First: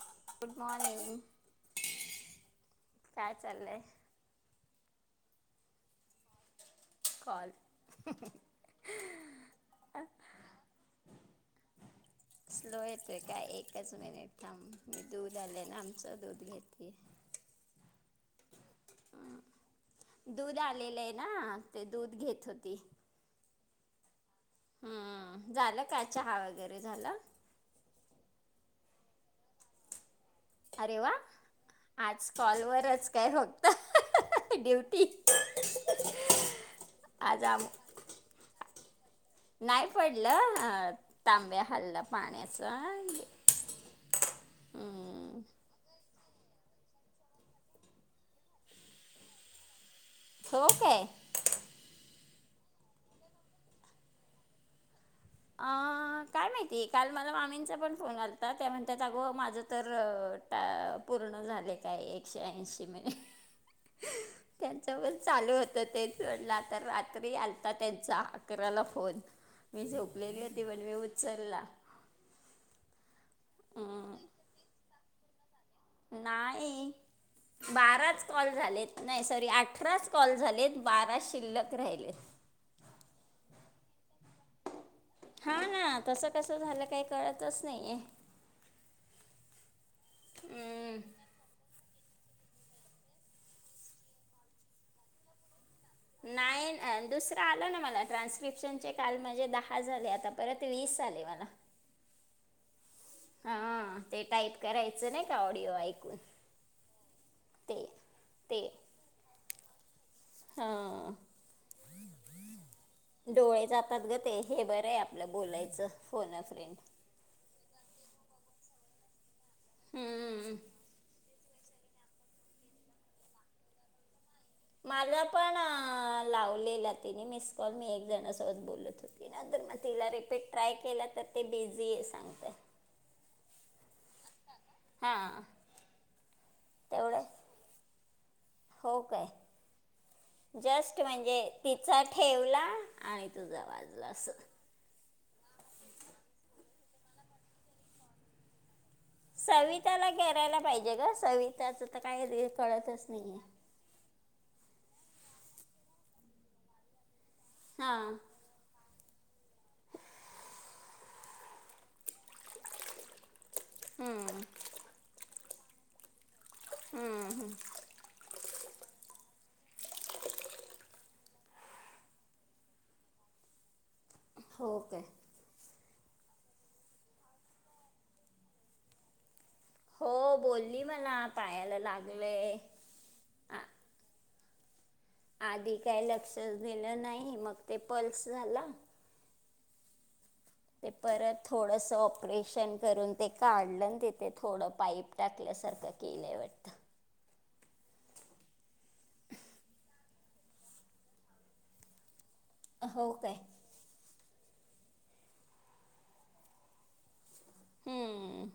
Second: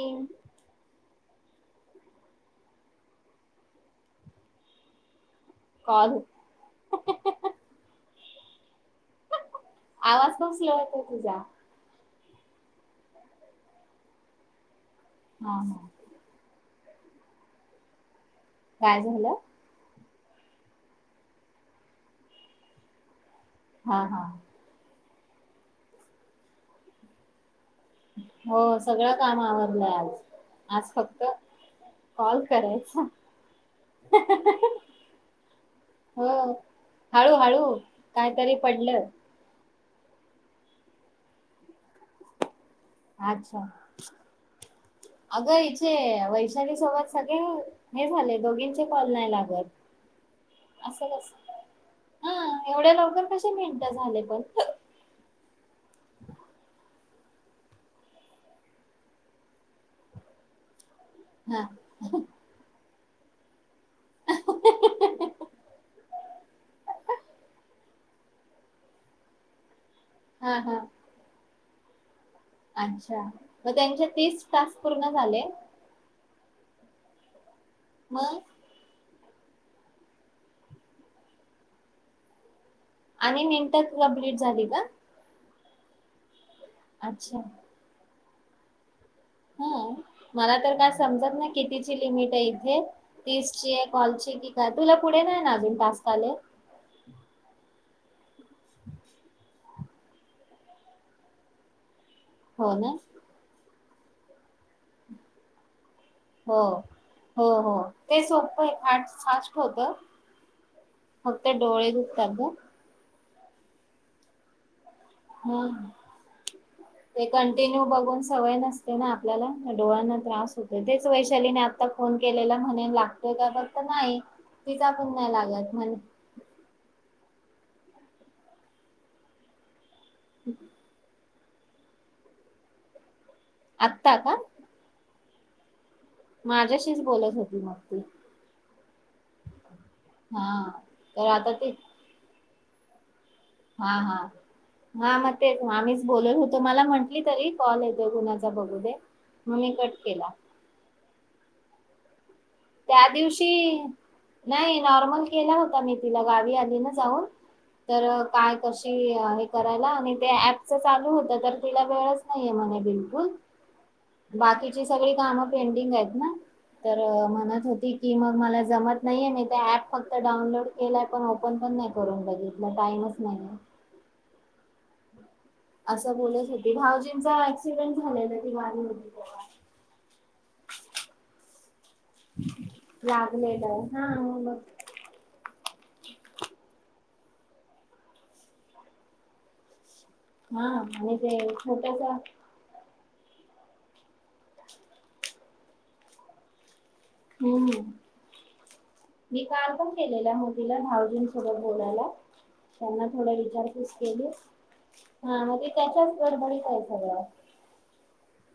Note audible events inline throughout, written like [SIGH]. Call good morning, काय चालय? का दु. [UNINTELLIGIBLE] कॉल. आवाज बसलाय वाटतं तुझा? स्लो येतेय का? एकच मिनिट थांब. दूध हा आलय ना हा आमचं दूध घेते. ते. [UNINTELLIGIBLE] काय झालं.? दूध आलेलंय ना ते दूध घेत होती. हा. हा. हम्म झालं काय चहा वगैरे झालं.? हो सगळं काम आवरलय आज-आज अरे वा फक्त. आज कॉल करायचा. कॉलवररच काय फक्त. ड्युटी. आज हळू-हळू आम कायतरी पडलं. नाही पडलं तांब्या हाल्लं पाण्याचा. अच्छा. हम्म. अगं इचे वैशाली सोबत सगळे हे झाले. दोघींचे कॉल नाही लागत. हो असं काय. कसं? हा एवढ्या लवकर कसे मिनिट झाले पण. अ काय माहिती काल मला मामींचा पण फोन आलता. त्या म्हणतात अगं माझं तर टा पूर्ण हा झाले काय. एकशे ऐंशी मिनीट. त्यांच्यावर चालू होत. ते जोडला तर रात्री आलता त्याचा. अकराला फोन मी झोपलेली हा होती. हा पण मी उचलला. अच्छा मग त्यांच्या हम्म, तीस-टास्क पूर्ण झाले. नाही बाराच मग कॉल झालेत. नाही सॉरी अठराच कॉल झालेत. बारा शिल्लक राहिले. आणि मिंट कंप्लीट झाली का? हा. हा तसं कस झालं. काही अच्छा कळतच नाहीय. हा मला तर काय हम्म, समजत नाही कितीची लिमिट आहे ते. तीसची कॉलची की काय तुला पुढे नाही ना अजून. टास्क आले नाही दुसर आल ना मला ट्रान्स्क्रिप्शन काल माझे दहा हा झाले. आता परत वीस आले मला. हो ना. हा ते टाईप करायचं नाही का ऑडिओ ऐकुण. हो. हो. हो. ते सोपं हाय फास्ट होत. हां फक्त डोळे दुखतात ग. डोळे जातात ग. ते हे बर हाय आपल. हा ते कंटिन्यू बघून सवय नसते ना.? आपल्याला डोळ्यांना त्रास हम्म. होतो तेच वैशालीने आता फोन केलेला म्हणे लागतोय का बघ. तर नाही. तिचा मला नाही पण लागत म्हणे लावलेला तिने मिस कॉल मी एकजणसोबत बोलत होते ना, नंतर मग तिला रिपीट ट्राय केला तर. ते बिझी आहे सांगतय.? आता का.? हा. माझ्याशीच बोलत होती मग ती. हो काय हा जस्ट तर म्हणजे आता ती तिचा ठेवला. आणि तुझा हा. वाजला हा. असं हा मग तेच. आम्हीच बोलत होतो. मला म्हटली तरी कॉल येतो कुणाचा बघू दे. मग मी कट सविताला केला करायला पाहिजे ग. सविताचं तर काय रे. कळतच त्या नाही आहे दिवशी नाही नॉर्मल केला होता मी तिला. गावी आली ना जाऊन. हां तर काय करशी करायला, आणि ते ऍपच चालू होत. तर तिला वेळच नाहीे म्हणे बिलकुल. बाकीची सगळी कामं पेंडिंग आहेत ना. तर म्हणत होती की मला जमत नाही. मी तो ऍप फक्त डाउनलोड केला. ओपन पण नाही करून बघितला टाइमच नाही. हो काय. असं बोलत होती. भाऊजींचा ऍक्सिडेंट झाला ना. दिवाळी मध्ये कवा. हो बोलली मला पायाला लागल. लागलय पायाला हा मग. आधी काही लक्ष दिेलं नाही. मग ते पल्स झाला. हा ते आणि परत थोडस छोटासा ऑपरेशन करून. ते काढलं तिथे थोडं पाईप टाकल्यासारखं केलंय वाटत. हम. मी काल पण केलेल्या मोदीला भाऊजींसोबत बोलायला. त्यांना हो थोड काय रचार्जस केले हा. मग ते त्याच्याच गडबडीत आहे सगळं. हम्म.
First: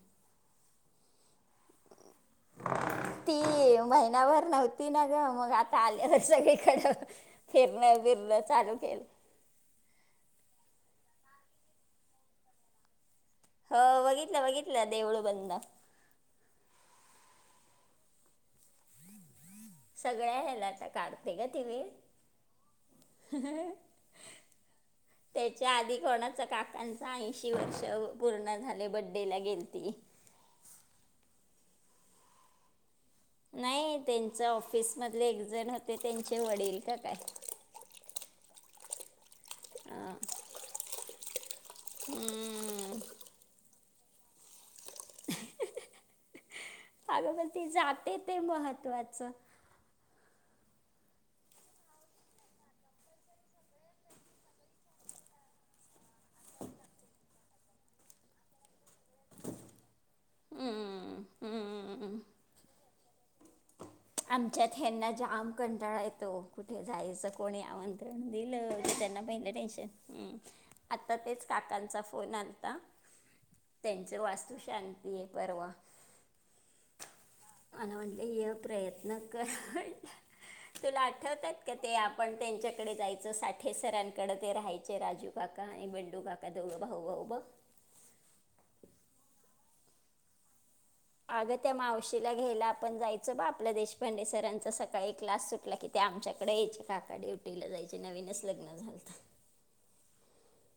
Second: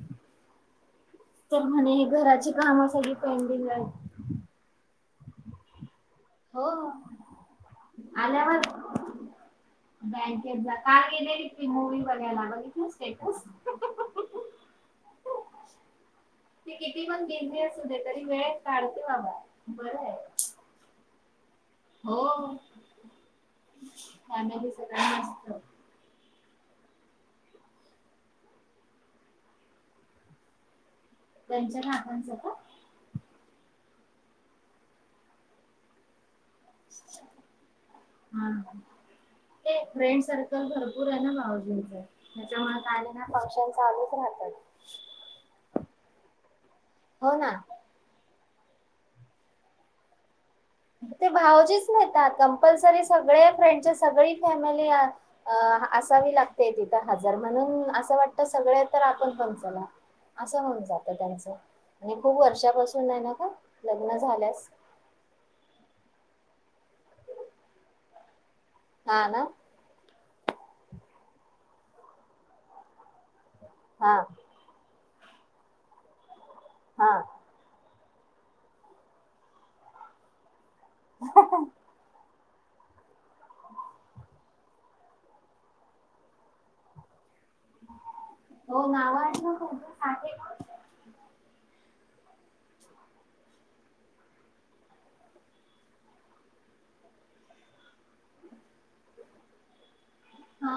तर म्हणे घराची कामं सळी ती पेंडिंग आहेत. महिनाभर नव्हती ना मग आता आली हो सगळीकड फिरणं-बीरण आल्यावर चालूच आहे. बँकेत काल गेलेली ती मूवी बघायला. बघितली स्टेटस. ह बघितलं-बघितलं देऊळं बंद. किती ती पण बिझनेस कुठे तरी काढत आहे बाबा. बरं आहे सगळ्या ह्याला आता कार्तिक गत. हो फॅमिली सगळं मस्त त्याच्या आधी कोणाचा काकांच ऐंशी वर्ष पूर्ण झाले बड्डे ला गेलते. त्यांच्या काकांचं का. नाही त्यांच्या ऑफिस मधले. एक जण होते त्यांच. गेल काय. हम. ते अं, फ्रेंड सर्कल भरपूर आहे ना. भाऊजी त्याच्यामुळे हम्म. का ना फंक्शन चालूच. राहतात. अग हो मग ना ती जाते ते महन. महत्वाचं. ते भावजिच नेतात. कंपल्सरी सगळे फ्रेंड सगळी फॅमिली अ. आ असता असावी लागते. तिथं हजार म्हणून असं वाटत सगळे तर आपण पण चला. असं होऊन जात हम्म, त्यांचं. आणि हम्म. खूप वर्षापासून आहे ना का. लग्न आमच्यात झाल्यास हेना जाम कंटाळा येतो. कुठे जायच कोणी आमंत्रण दिल की. कुठे जायचं हा ना पहिला टेन्शन. आता तेच काकांचा फोन आलता. हा त्यांचे वास्तू शांती हाय परवा. हा. मला म्हटलं ये प्रयत्न कर म्हटल. तुला आठवतात का ते आपण. त्यांच्याकडे जायचं. साठेसरांकडें ते राहायचे. राजू काका आणि बंडू काका जवळं भाऊ-भाऊ. [INAUDIBLE] हो नाव ना [UNINTELLIGIBLE] अगं त्या मावशीला घ्यायला आपण जायचो बा. आपल्या देशपांडे सरांचा सकाळी एक क्लास सुटला की. त्या आमच्या यायचे काका ड्युटीला जायचे नवीनच लग्न झालत. हा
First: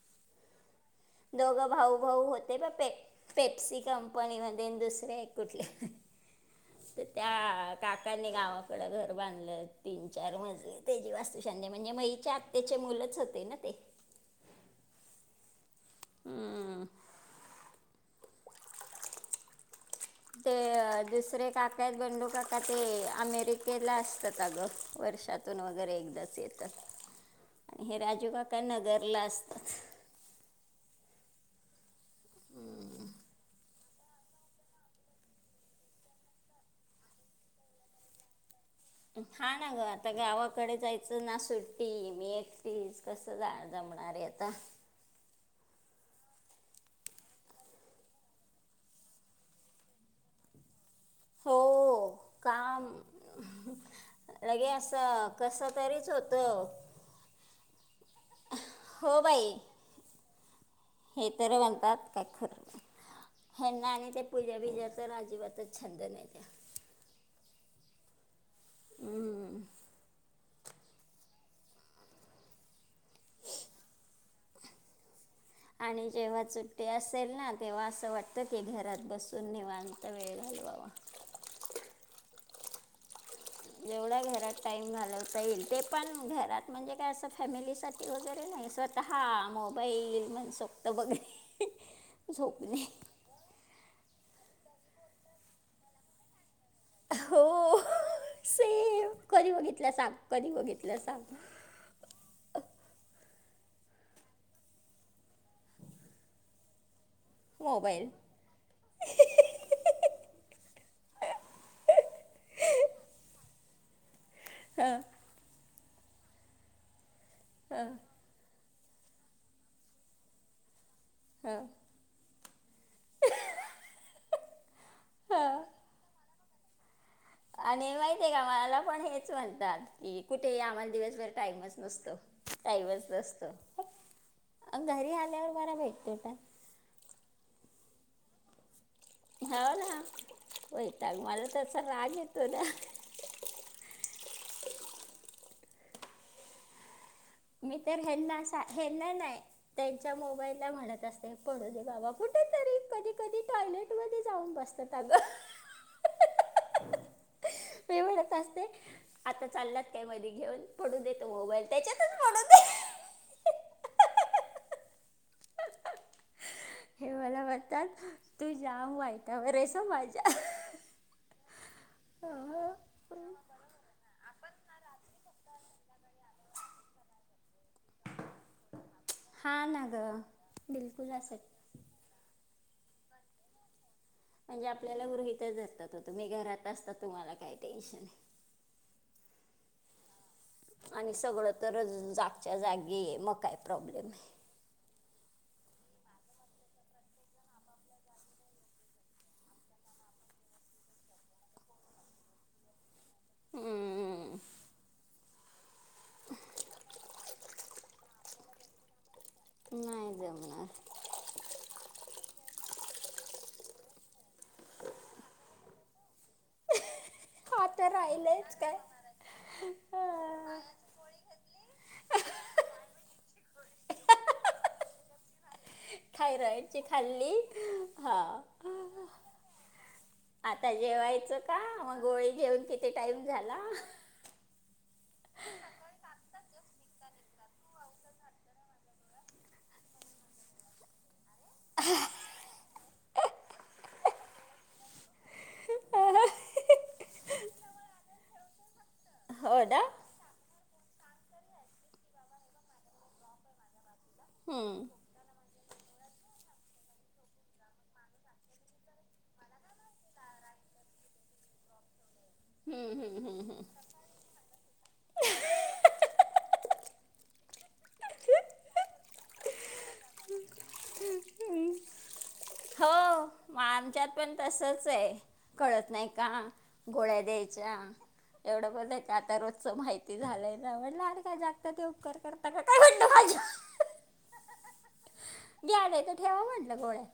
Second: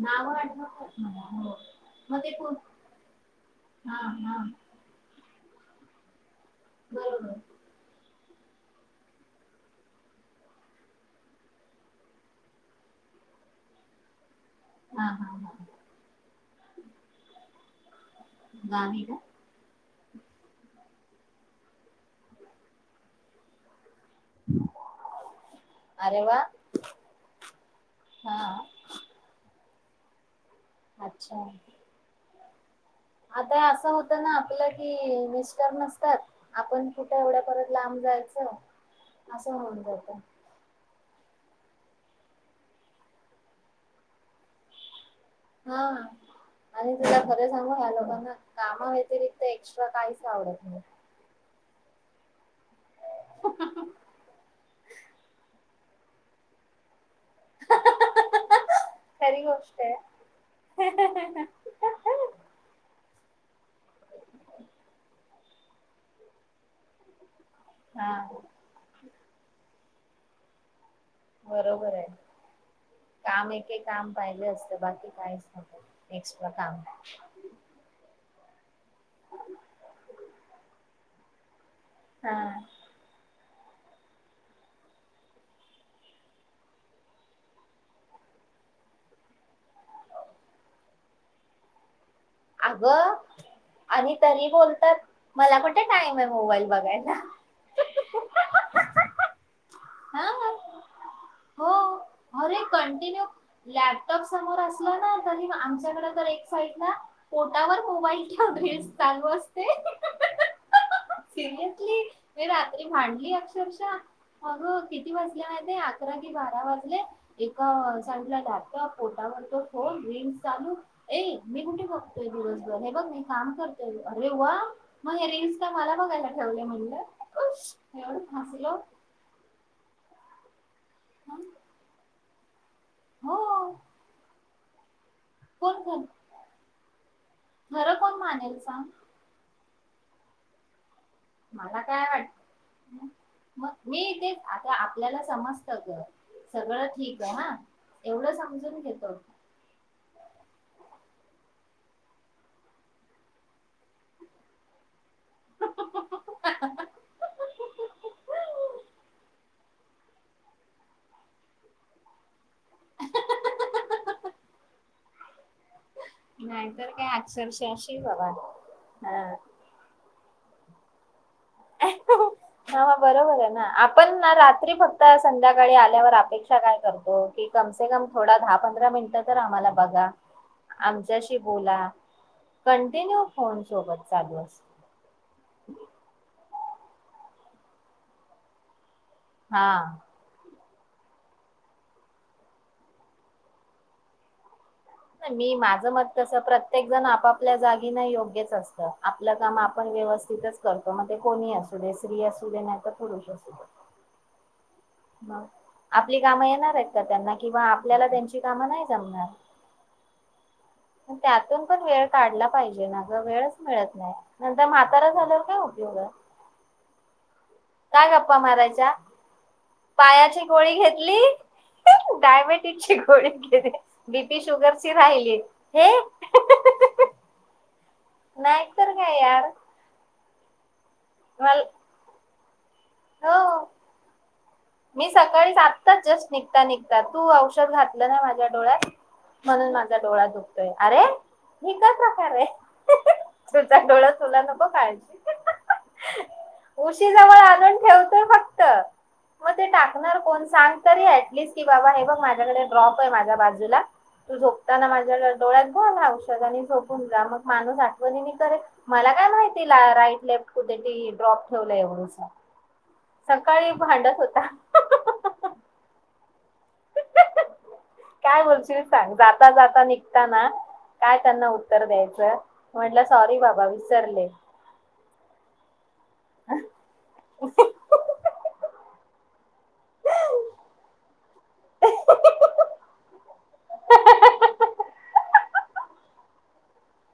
नाव आठवत नाहीत. दोघं भाऊ-भाऊ होते ना ते पेप्सी हा कंपनी हा मध्ये दुसरे कुठ [UNINTELLIGIBLE] बरोबर त्या काका. गावाकड घर बांधलं. तीन चार मजले त्याची वास्तुशांती म्हणजे म हेच्या आत्याची मुलंच. होते ना ते. हा. हा. ह. हम्म. गाणी ला. ते दुसरे काका आहेत. गडू काका ते अमेरिकेत. ला असतात अगं वर्षातून वगैरे अरे वा एकदाच येतात. आणि हे राजू हा काका नगरला असतात. अच्छा. आता असं होत ना आपलं कि. मिस्टर नसतात आपण कुठे एवढ्या परत लांब. जायच. हा ना ग आता गावाकडे जायच. तेना सुट्टी. मी एकटी. कस जा जमणार आहे आता. हा. आणि तुला खरं सांगू ह्या लोकांना कामाव्यतिरिक्त एक्स्ट्रा काहीच आवडत नाही. हो काम लगे असं कस. तरीच होत. हो खरी बाई गोष्ट आहे हे तर म्हणतात काय खर हेना आणि त्या पूजाबिजा तर अजिबातच छंद नाही त्या हा. बरोबर आहे काम एके काम पाहिले असत बाकी काय आणि जेव्हा चुट्टी असेल ना तेव्हा असं वाटत त ते घरात बसून निवांत वेळ घालवावा. हा. जव भा घरात टाईम घालवता येईल ते पण घरात म्हणजे काय अस फॅमिलीसाठी वगैरे नाही स्वतः हा मोबाईल म्हणसोक्त बघणे. अग झोपणे आणि तरी बोलतात मला कठे टाइम ये मोबाईल बघायला हो ही ही. सेम कधी बघितलं सांग हा कधी बघितलं सांग हो अरे कंटिन्यू लॅपटॉप समोर असला ना तरी आमच्याकडे तर एक साइडला पोटावर मोबाईल ठेवून रिल्स चालू असते. सिरियसली मी रात्री भांडली अ क्षरशा अगं हं. किती वाजल्या माहिते अकरा कि बारा वाजले हं, एका सायीडला लॅपटॉप पोटावर तो फोन रिल्स चालू ए मी हं, कुणठे बघ तोय दिवसभर हे बघ मी काम करते अरे वा मग हे रिल्स हं. मला बघायला ठेवले म्हटलं. आणि माहित आहे का मला पण हेच म्हणतात. कि कुठे आम्हाला दिवसभर टाईमच नसतो, टाईमच हो नसतो. अ घरी आल्यावर कोण बरा खर भेटतो टा खरं कोण मानेल सांग. हो ना होय. मला काय वाटत मग मी तेच आता आपल्याला समज त ग सगळं ठीक आहे हा मी तर एवढं हेना समजून हेन्ना घेतो नाही त्यांच्या मो बाईला म्हणत असते पडू दे बाबा कुठेतरी कधी कधी टॉयलेट मधे जाऊन बसतात. अग हिहि मी म्हणत असते आता चाललात काय मध्ये घेऊन पडून देतो मोबाईल त्याच्या. नाहीय तर हे काय मला अक्षरशां शी म्हणतात बाबा तू जाम वाईटावर आहेस हं माझ्या ह बरोबर आहे ना आपण ना रा त्री फक्त संध्याकाळी आल्यावर अपेक्षा काय करतो की कमसे कम थोडा दहा पंधरा मिनि टं तर हा आम्हाला ना बघा गं बिलकुल आमच्याशी असंच बोला कंटिन्यू फोन सोबत. चालू असतो म्हणजे आपल्याला गृहितच धरतात आता मी घरात नसतं तुम्हाला काही टेन्शन हा. आणि सगळं तर जागच्या जागी मग काय प्रॉब्लेम आहे. नाही मी माझ मत कस प्रत्येक जण आपापल्या जागी ना योग्यच असतं आपलं काम आपण व्यवस्थित करतो मग ते कोणी असू दे स्त्री असू दे नाही तर पुरुष असू दे. हम्म, आपली कामं येणार आहेत का त्यांना किंवा आपल्याला त्यांची कामं नाही जमणार. नाही जमणार त्यातून पण वेळ काढला पाहिजे ना ग वेळच मिळत नाही नंतर म्हातारा झाल्यावर काय उपयोग. आता काय गप्पा राहिलंयच काय? मारायच्या पायाची हा, गोळी घेतली. डायबेटीजची गोडी घे बीपी शुगरची राहिली. थायरॉइडची खाल्ली. हा नाही तर काय यार. आता जेवायचं का मला मग गोळी घेऊन किती टाइम झाला. हो मी सकाळी आत्ताच जस्ट निघता निघता तू औषध घातलं ना माझ्या डोळ्यात म्हणून माझा डोळा दुखतोय अरे हे काय प्रकार आहे. तुझ डोळा तुला नको काळजी. उशी जवळ आणून ठेवतोय फक्त. हो ते टाकणार कोण सांग तरी ऍटलिस्ट की बाबा हे बघ माझ्याकडे ड्रॉप आहे माझ्या बाजूला तू हम्म, झोपताना माझ्या डोळ्यात घाल औषध आणि झोपून जा मग माणूस आठवणी करे, मला काय माहिती राईट लेफ्ट कुठ ड्रॉप ठेवलं एवढच. हम्म, हम्म, हम्म, हम्म. सकाळी भांडत होता. [INAUDIBLE] काय बोलशील सांग जाता जाता निघता ना. काय त्यांना उत्तर द्यायचं म्हटलं हो सॉरी मग बाबा वि आमच्यात पण तसच आहे कळत नाही का गोळ्या द्यायच्या. एवढं बलाय आता रोजच माहिती झालंय ना म्हटलं अरे काय जागतात ते उपकार करता का काय म्हणल [UNINTELLIGIBLE] ग्या आलय ते ठेवा म्हटलं गोळ्या.